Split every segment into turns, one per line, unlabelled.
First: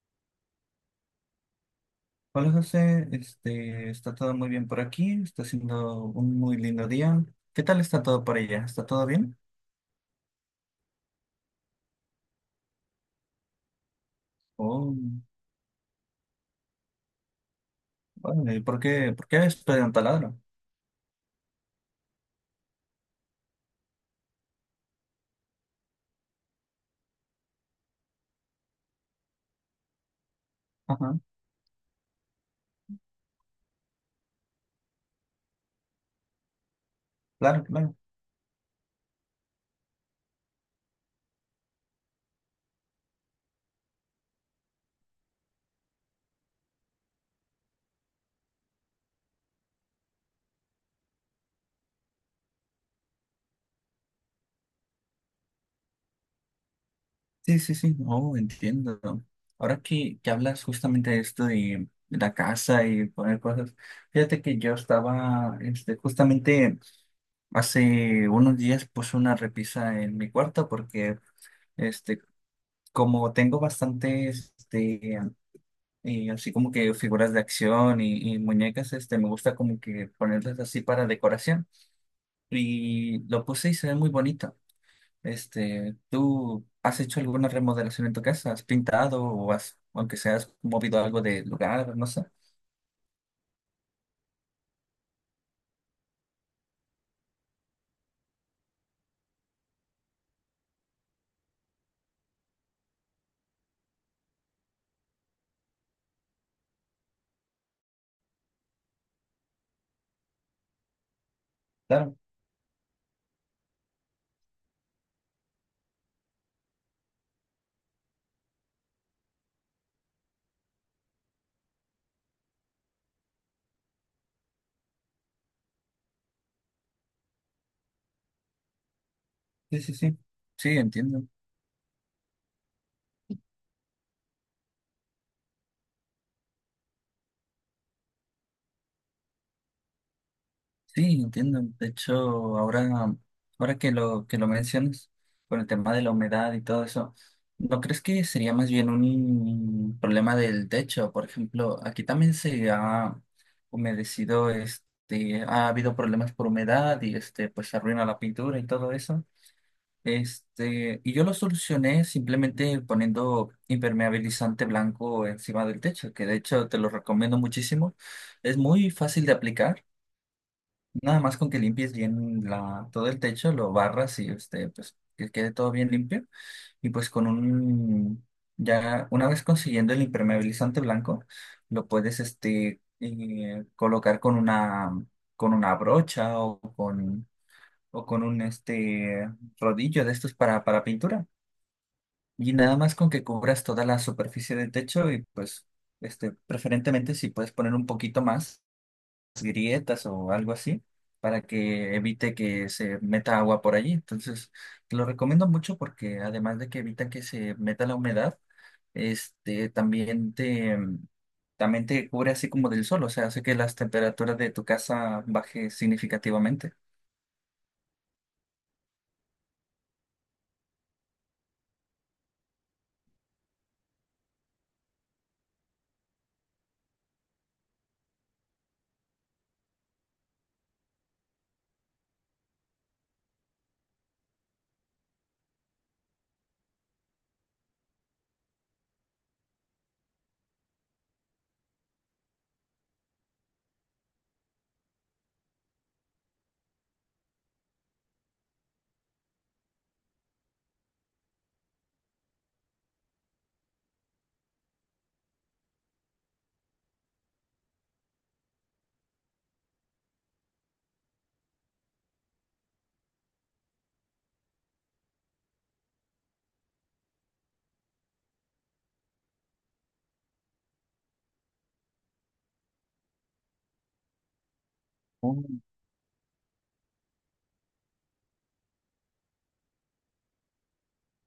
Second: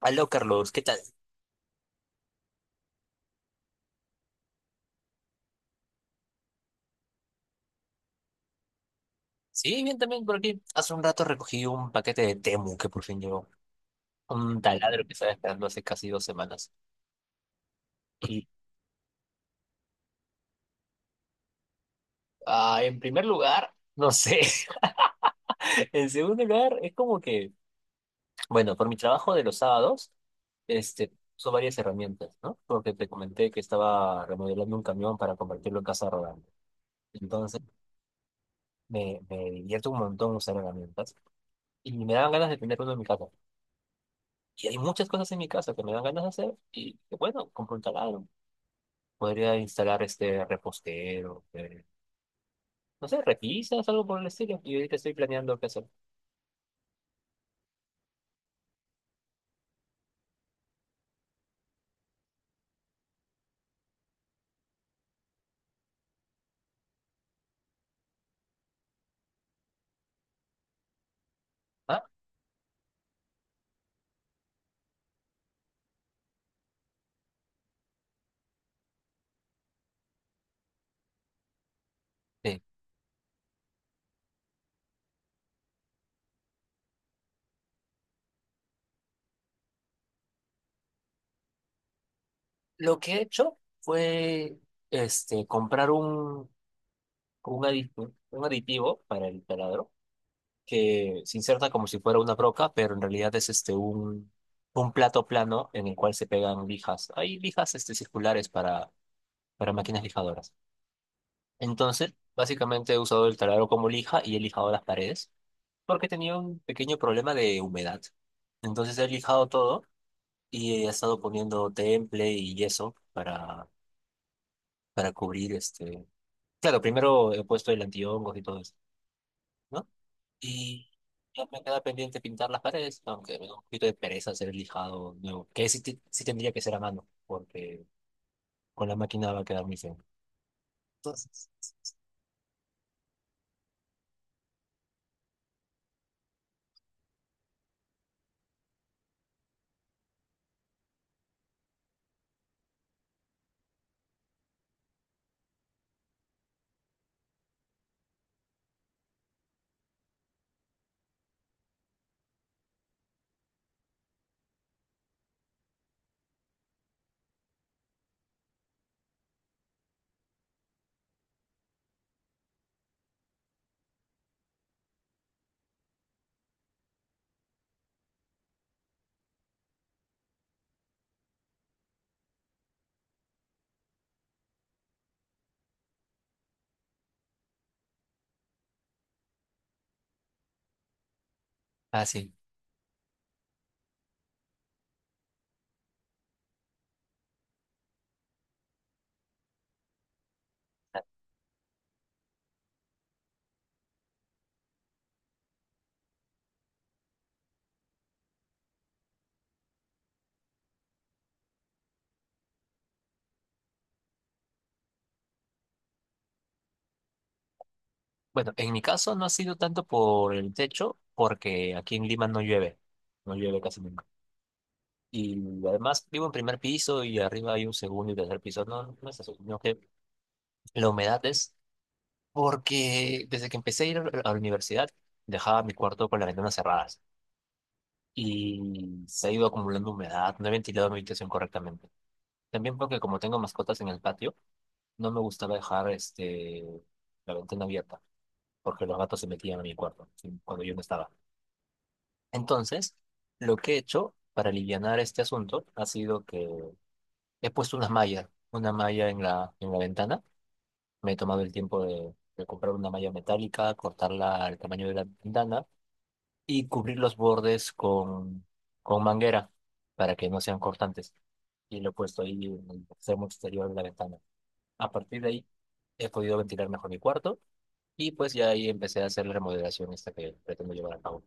Aló, Carlos, ¿qué tal?
Hola José, está todo muy bien por aquí, está siendo un muy lindo día. ¿Qué tal está todo por allá? ¿Está todo bien?
Sí, bien también por aquí. Hace un rato recogí un paquete de Temu que por fin llegó. Un
Oh,
taladro que estaba esperando hace casi 2 semanas. Y
vale, ¿por qué estoy en taladro?
en primer lugar, no sé. En segundo lugar, es como que, bueno, por mi trabajo de los sábados,
Ajá,
son varias herramientas, ¿no? Porque te comenté que estaba remodelando un camión para convertirlo en casa rodante. Entonces,
claro, claro.
me divierto un montón usar herramientas. Y me daban ganas de tener uno en mi casa. Y hay muchas cosas en mi casa que me dan ganas de hacer y bueno, compro un taladro. Podría instalar este repostero, no sé, repisas, algo por el estilo. Y ahorita estoy planeando qué hacer.
Sí, sí, sí, oh, entiendo. Ahora que hablas justamente de esto de la casa y poner cosas, fíjate que yo estaba, justamente hace unos días puse una repisa en mi cuarto porque,
Ah,
este, como tengo bastantes, y así como que figuras de acción y muñecas, me gusta como que ponerlas así para decoración.
sí.
Y lo puse y se ve muy bonito. ¿Tú has hecho alguna remodelación en tu casa? ¿Has pintado o has, aunque sea, has movido algo de lugar? No sé.
Lo que he hecho fue comprar un aditivo, un aditivo para el taladro que se inserta como si fuera una broca, pero en realidad es un plato plano en el cual se pegan lijas. Hay lijas circulares para máquinas lijadoras. Entonces,
Claro,
básicamente he usado el taladro como lija y he lijado las paredes porque tenía un pequeño problema de humedad. Entonces he lijado todo y he estado poniendo temple y yeso para cubrir Claro, primero he puesto el antihongos y todo eso,
sí,
¿no?
sí, sí. Sí,
Y
entiendo.
ya me queda pendiente pintar las paredes, aunque me da un poquito de pereza hacer el lijado nuevo, que sí, sí tendría que ser a mano porque con la máquina va a quedar muy feo.
Sí,
Entonces,
entiendo. De hecho, ahora, ahora que lo mencionas, con el tema de la humedad y todo eso, ¿no crees que sería más bien un problema del techo? Por ejemplo, aquí también se ha humedecido, ha habido problemas por humedad y pues se arruina la pintura y todo eso. Y yo lo solucioné simplemente poniendo impermeabilizante blanco encima del techo, que de hecho te lo recomiendo muchísimo. Es muy fácil de aplicar. Nada más con que limpies bien la, todo el techo, lo barras y pues que quede todo bien limpio. Y pues con un, ya una vez consiguiendo el impermeabilizante blanco, lo puedes colocar con una brocha o con un rodillo de estos para pintura.
ah, sí.
Y nada más con que cubras toda la superficie del techo y pues preferentemente si puedes poner un poquito más grietas o algo así para que evite que se meta agua por allí. Entonces, te lo recomiendo mucho porque además de que evita que se meta la humedad, este también te también te cubre así como del sol, o sea, hace que las temperaturas de tu casa baje significativamente.
Bueno, en mi caso no ha sido tanto por el techo, porque aquí en Lima no llueve, no llueve casi nunca. Y además vivo en primer piso y arriba hay un segundo y tercer piso. No, no es eso, sino que la humedad es porque desde que empecé a ir a la universidad dejaba mi cuarto con las ventanas cerradas y se ha ido acumulando humedad, no he ventilado mi habitación correctamente. También porque como tengo mascotas en el patio, no me gustaba dejar la ventana abierta porque los gatos se metían a mi cuarto cuando yo no estaba. Entonces, lo que he hecho para alivianar este asunto ha sido que he puesto una malla en en la ventana. Me he tomado el tiempo de comprar una malla metálica, cortarla al tamaño de la ventana y cubrir los bordes con manguera para que no sean cortantes. Y lo he puesto ahí en el extremo exterior de la ventana. A partir de
Oh,
ahí he podido ventilar mejor mi cuarto y pues ya ahí empecé a hacer la remodelación esta que pretendo llevar a cabo.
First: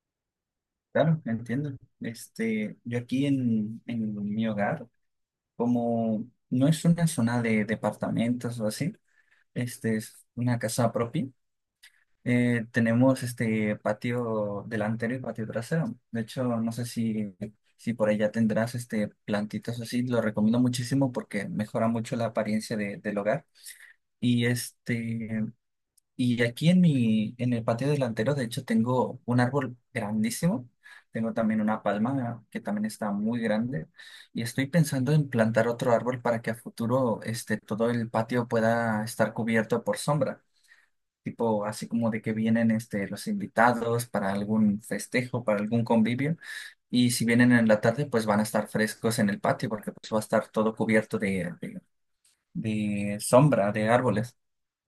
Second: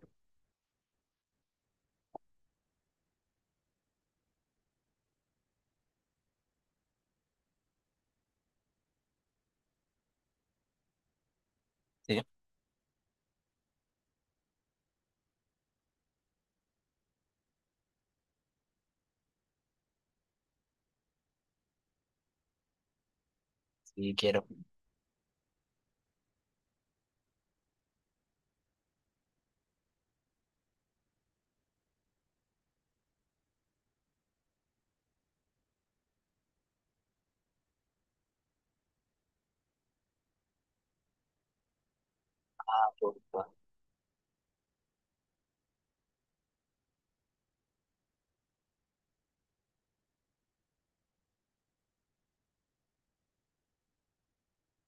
claro, entiendo. Yo aquí en mi hogar, como no es una zona de departamentos o así, este es una casa propia.
Sí,
Tenemos este patio delantero y patio trasero. De hecho, no sé si, si por allá tendrás este plantitas así. Lo recomiendo muchísimo porque mejora mucho la apariencia de- del hogar.
sí quiero.
Y y aquí en mi, en el patio delantero, de hecho, tengo un árbol grandísimo. Tengo también una palma que también está muy grande. Y estoy pensando en plantar otro árbol para que a futuro todo el patio pueda estar cubierto por sombra, tipo así como de que vienen los invitados para algún festejo, para algún convivio, y si vienen en la tarde, pues van a estar frescos en el patio porque pues va a estar todo cubierto de sombra, de árboles.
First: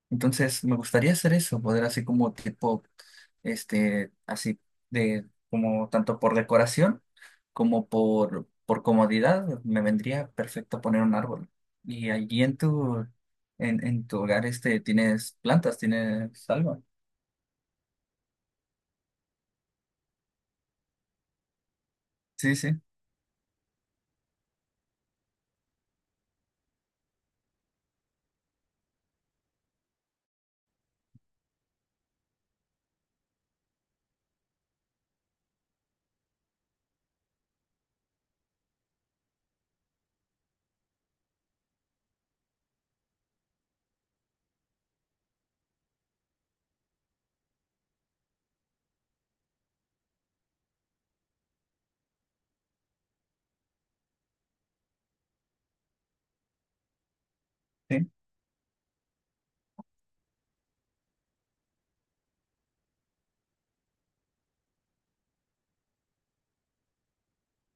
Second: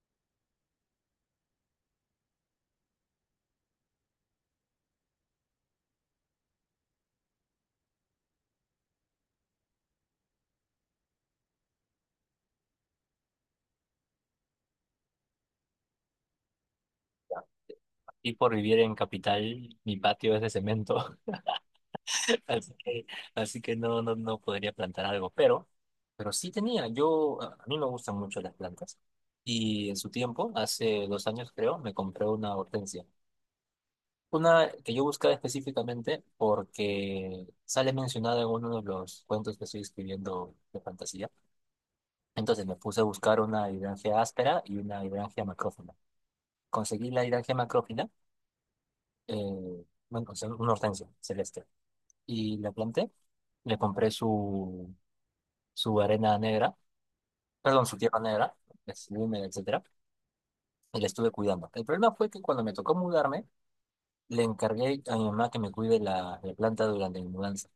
Entonces, me gustaría hacer eso, poder así como tipo, así de, como tanto por decoración como por comodidad, me vendría perfecto poner un árbol. Y allí en tu hogar, ¿tienes plantas? ¿Tienes algo?
Y por vivir en capital, mi patio es de cemento,
Sí,
así
sí,
que, así que no, no, no podría plantar algo, pero sí tenía, yo, a mí me gustan mucho las plantas, y en su tiempo, hace 2 años creo, me compré una hortensia, una que yo buscaba específicamente porque sale mencionada en uno de los cuentos que estoy escribiendo de fantasía, entonces me puse a buscar una hidrangea áspera y una hidrangea macrófila, conseguí la hidrangea macrófila, eh, bueno, o sea, una hortensia celeste. Y la planté. Le compré su arena negra, perdón, su
sí,
tierra negra, es húmeda, etcétera, y la estuve cuidando. El problema fue que cuando me tocó mudarme, le encargué a mi mamá que me cuide la planta durante mi mudanza.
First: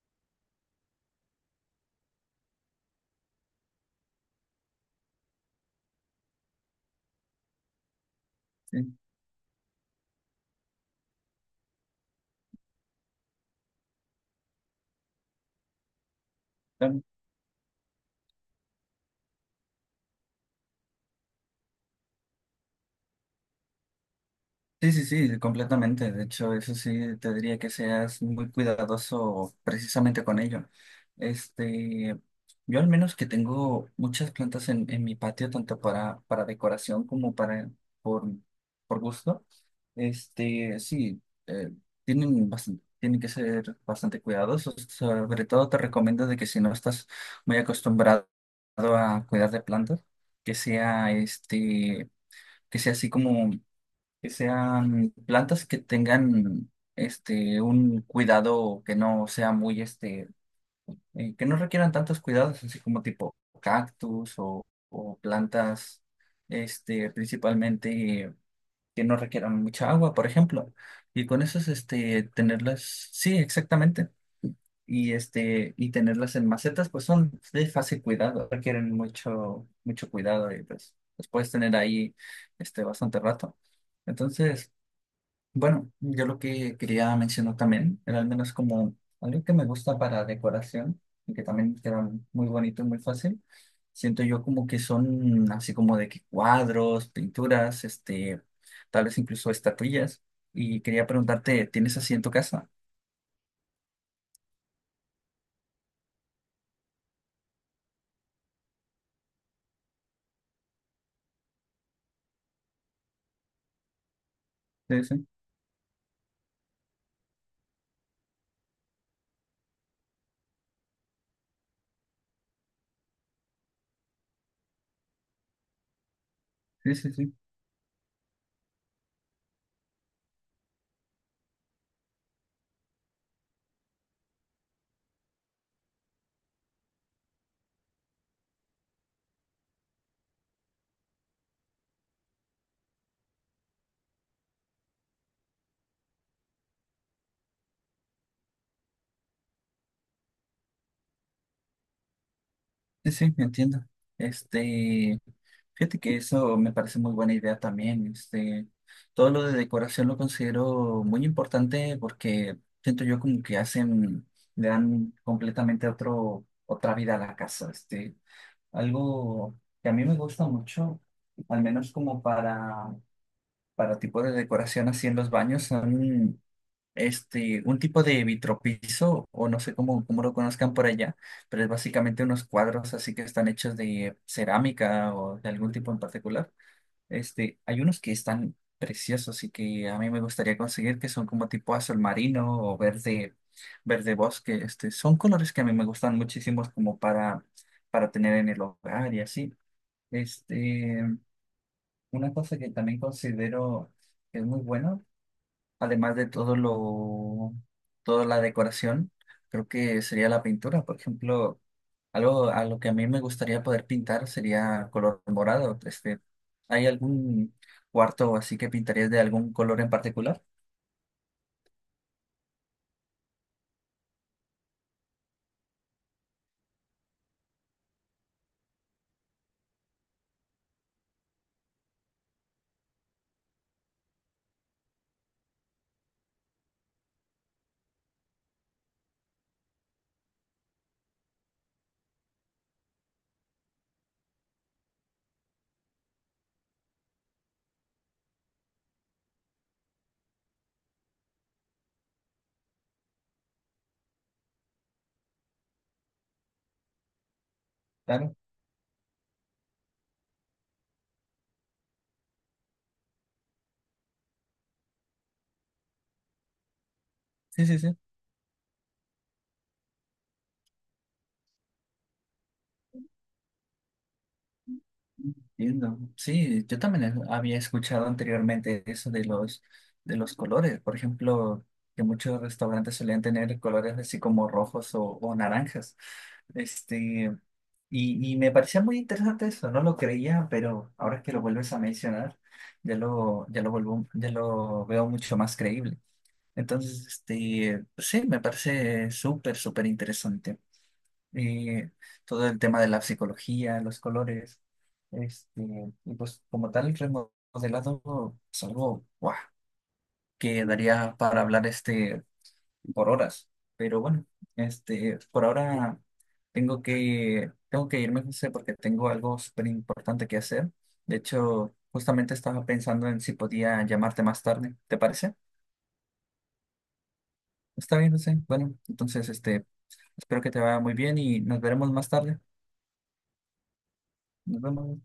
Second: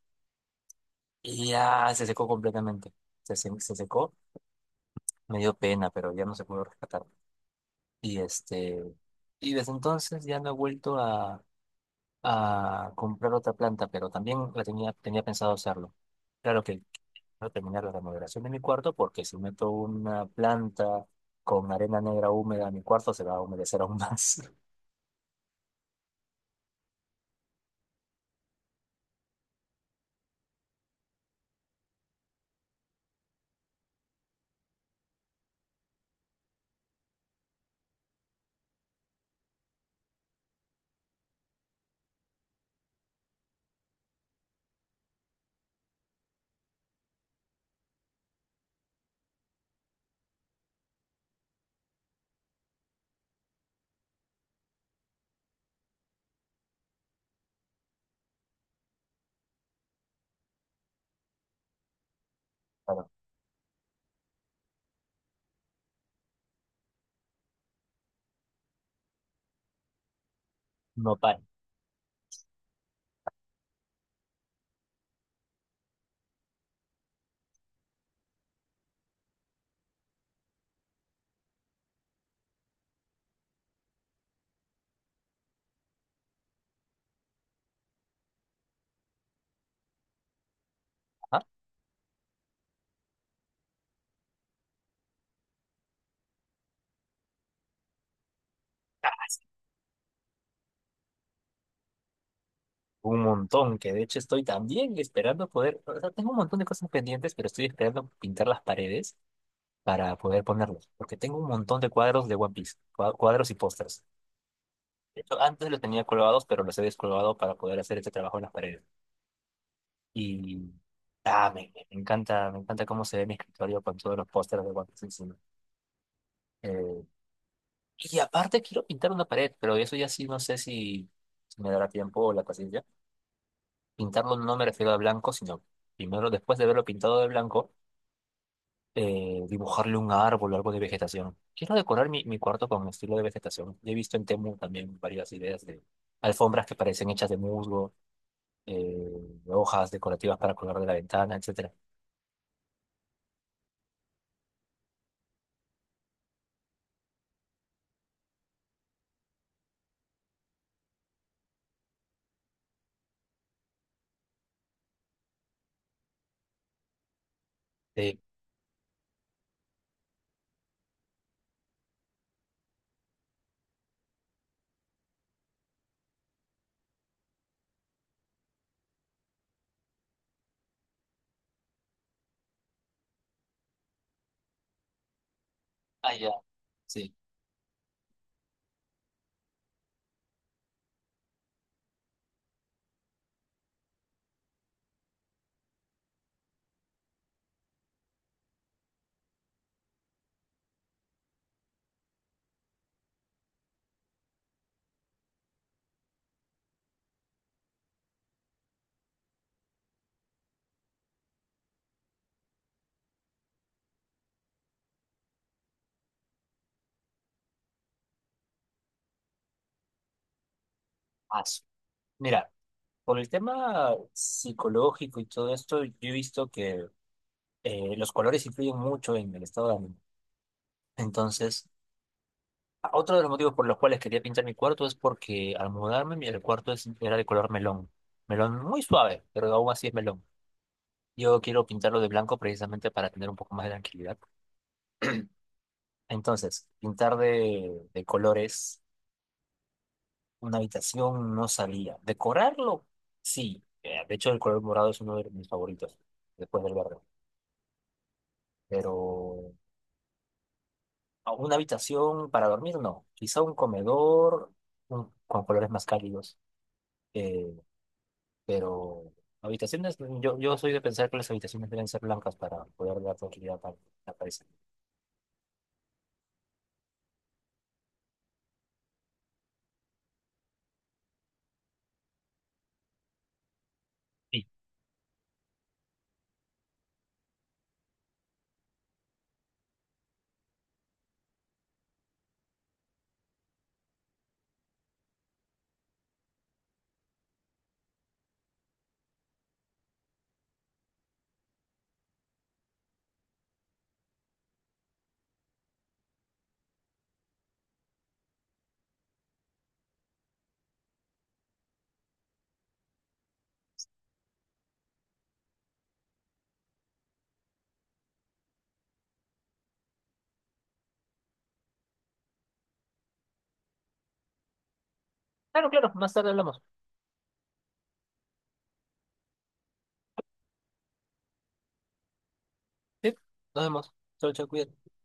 Y ya se secó completamente. Se secó, me dio pena, pero ya no se pudo rescatar. Y
sí,
y desde entonces ya no he vuelto a comprar otra planta, pero también la tenía, tenía pensado hacerlo. Claro que
claro.
no terminar la remodelación de mi cuarto porque si meto una planta con arena negra húmeda a mi cuarto se va a humedecer aún más.
Sí, sí, sí, completamente. De hecho, eso sí, te diría que seas muy cuidadoso precisamente con ello. Este, yo al menos que tengo muchas plantas en mi patio, tanto para decoración como para por, por gusto. Sí, eh, tienen bastante, tienen que ser bastante cuidadosos. Sobre todo te recomiendo de que si no estás muy acostumbrado a cuidar de plantas, que sea este que sea así como, que sean plantas que tengan un cuidado que no sea muy que no requieran tantos cuidados, así como
Bueno,
tipo cactus o plantas, principalmente que no requieran mucha agua, por ejemplo.
no
Y
para.
con eso tenerlas, sí, exactamente y y tenerlas en macetas pues son de fácil cuidado, requieren mucho cuidado y pues los puedes tener ahí bastante rato. Entonces, bueno, yo lo que quería mencionar también era al menos como algo que me gusta para decoración y que también queda muy bonito y muy fácil. Siento yo como que son así como de que cuadros, pinturas, tal vez
Ajá.
incluso estatuillas. Y quería preguntarte, ¿tienes así en tu casa?
Un montón, que de hecho estoy también esperando poder, o sea, tengo un montón de cosas pendientes, pero estoy esperando pintar las paredes para poder ponerlos, porque tengo un montón de cuadros de One Piece, cuadros y pósters.
Sí,
De
sí,
hecho, antes los tenía colgados, pero los he descolgado para poder hacer este trabajo en las paredes. Y me encanta cómo se ve mi escritorio con todos los pósters de One Piece encima.
sí,
Eh,
sí, sí.
Y aparte quiero pintar una pared, pero eso ya sí no sé si me dará tiempo o la paciencia. Pintarlo no me refiero a blanco, sino primero, después de verlo pintado de blanco, dibujarle un árbol o algo de vegetación. Quiero decorar mi cuarto con estilo de vegetación. He visto en Temu también varias ideas de alfombras que parecen hechas de musgo, hojas decorativas para colgar de la ventana, etcétera.
Sí, sí, entiendo. Este, fíjate que eso me parece muy buena idea también. Todo lo de decoración lo considero muy importante porque siento yo como que hacen, le dan completamente otro, otra vida a la casa.
Eh,
Algo que a mí me gusta mucho, al menos como para tipo de decoración así en los baños, son un tipo de vitropiso, o no sé cómo, cómo lo conozcan por allá, pero es básicamente unos cuadros así que están hechos de cerámica o de algún tipo en
ya,
particular.
sí.
Hay unos que están preciosos y que a mí me gustaría conseguir, que son como tipo azul marino o verde, verde bosque. Son colores que a mí me gustan muchísimos como para tener en el hogar y así. Este, una cosa que también considero que es muy bueno además de todo lo, toda la decoración, creo que sería la pintura. Por ejemplo, algo a lo que a mí me gustaría poder pintar sería color morado. ¿Hay algún cuarto así que pintarías de algún color en particular?
Ah, su- Mira, por el tema psicológico y todo esto, yo he visto que los colores influyen mucho en el estado de ánimo. Entonces, otro de los motivos por los cuales quería pintar mi cuarto es porque al mudarme el cuarto era de color melón. Melón muy suave, pero aún así es melón. Yo quiero pintarlo de blanco precisamente para tener un poco más de tranquilidad. Entonces, pintar de colores una habitación no salía. Decorarlo, sí. De hecho, el color morado es uno de mis favoritos, después del verde.
Claro.
Pero a una habitación para dormir, no. Quizá un comedor con colores más cálidos. eh,
Sí, sí, sí.
pero habitaciones, yo soy de pensar que las habitaciones deben ser blancas para poder dar tranquilidad a la cabeza.
Entiendo. Sí, yo también he- había escuchado anteriormente eso de los colores. Por ejemplo, que muchos restaurantes solían tener colores así
Sí.
como rojos o naranjas. Este, y me parecía muy interesante eso, no lo creía, pero ahora que lo vuelves a mencionar, ya lo, ya lo veo mucho más creíble. Entonces, pues sí, me parece súper, súper interesante, eh, todo el tema de la psicología, los colores, este, y pues como tal el remodelado es algo ¡guau! Que daría para hablar por horas. Pero bueno, por ahora tengo que irme, José, porque tengo algo súper importante que hacer. De hecho, justamente estaba pensando en si podía llamarte más tarde. ¿Te parece?
Claro, claro, más tarde hablamos.
Está bien, José. Bueno, entonces espero que te vaya muy bien y nos veremos más tarde.
Sí, nos vemos. Chau, chau,
Nos
cuídate.
vemos.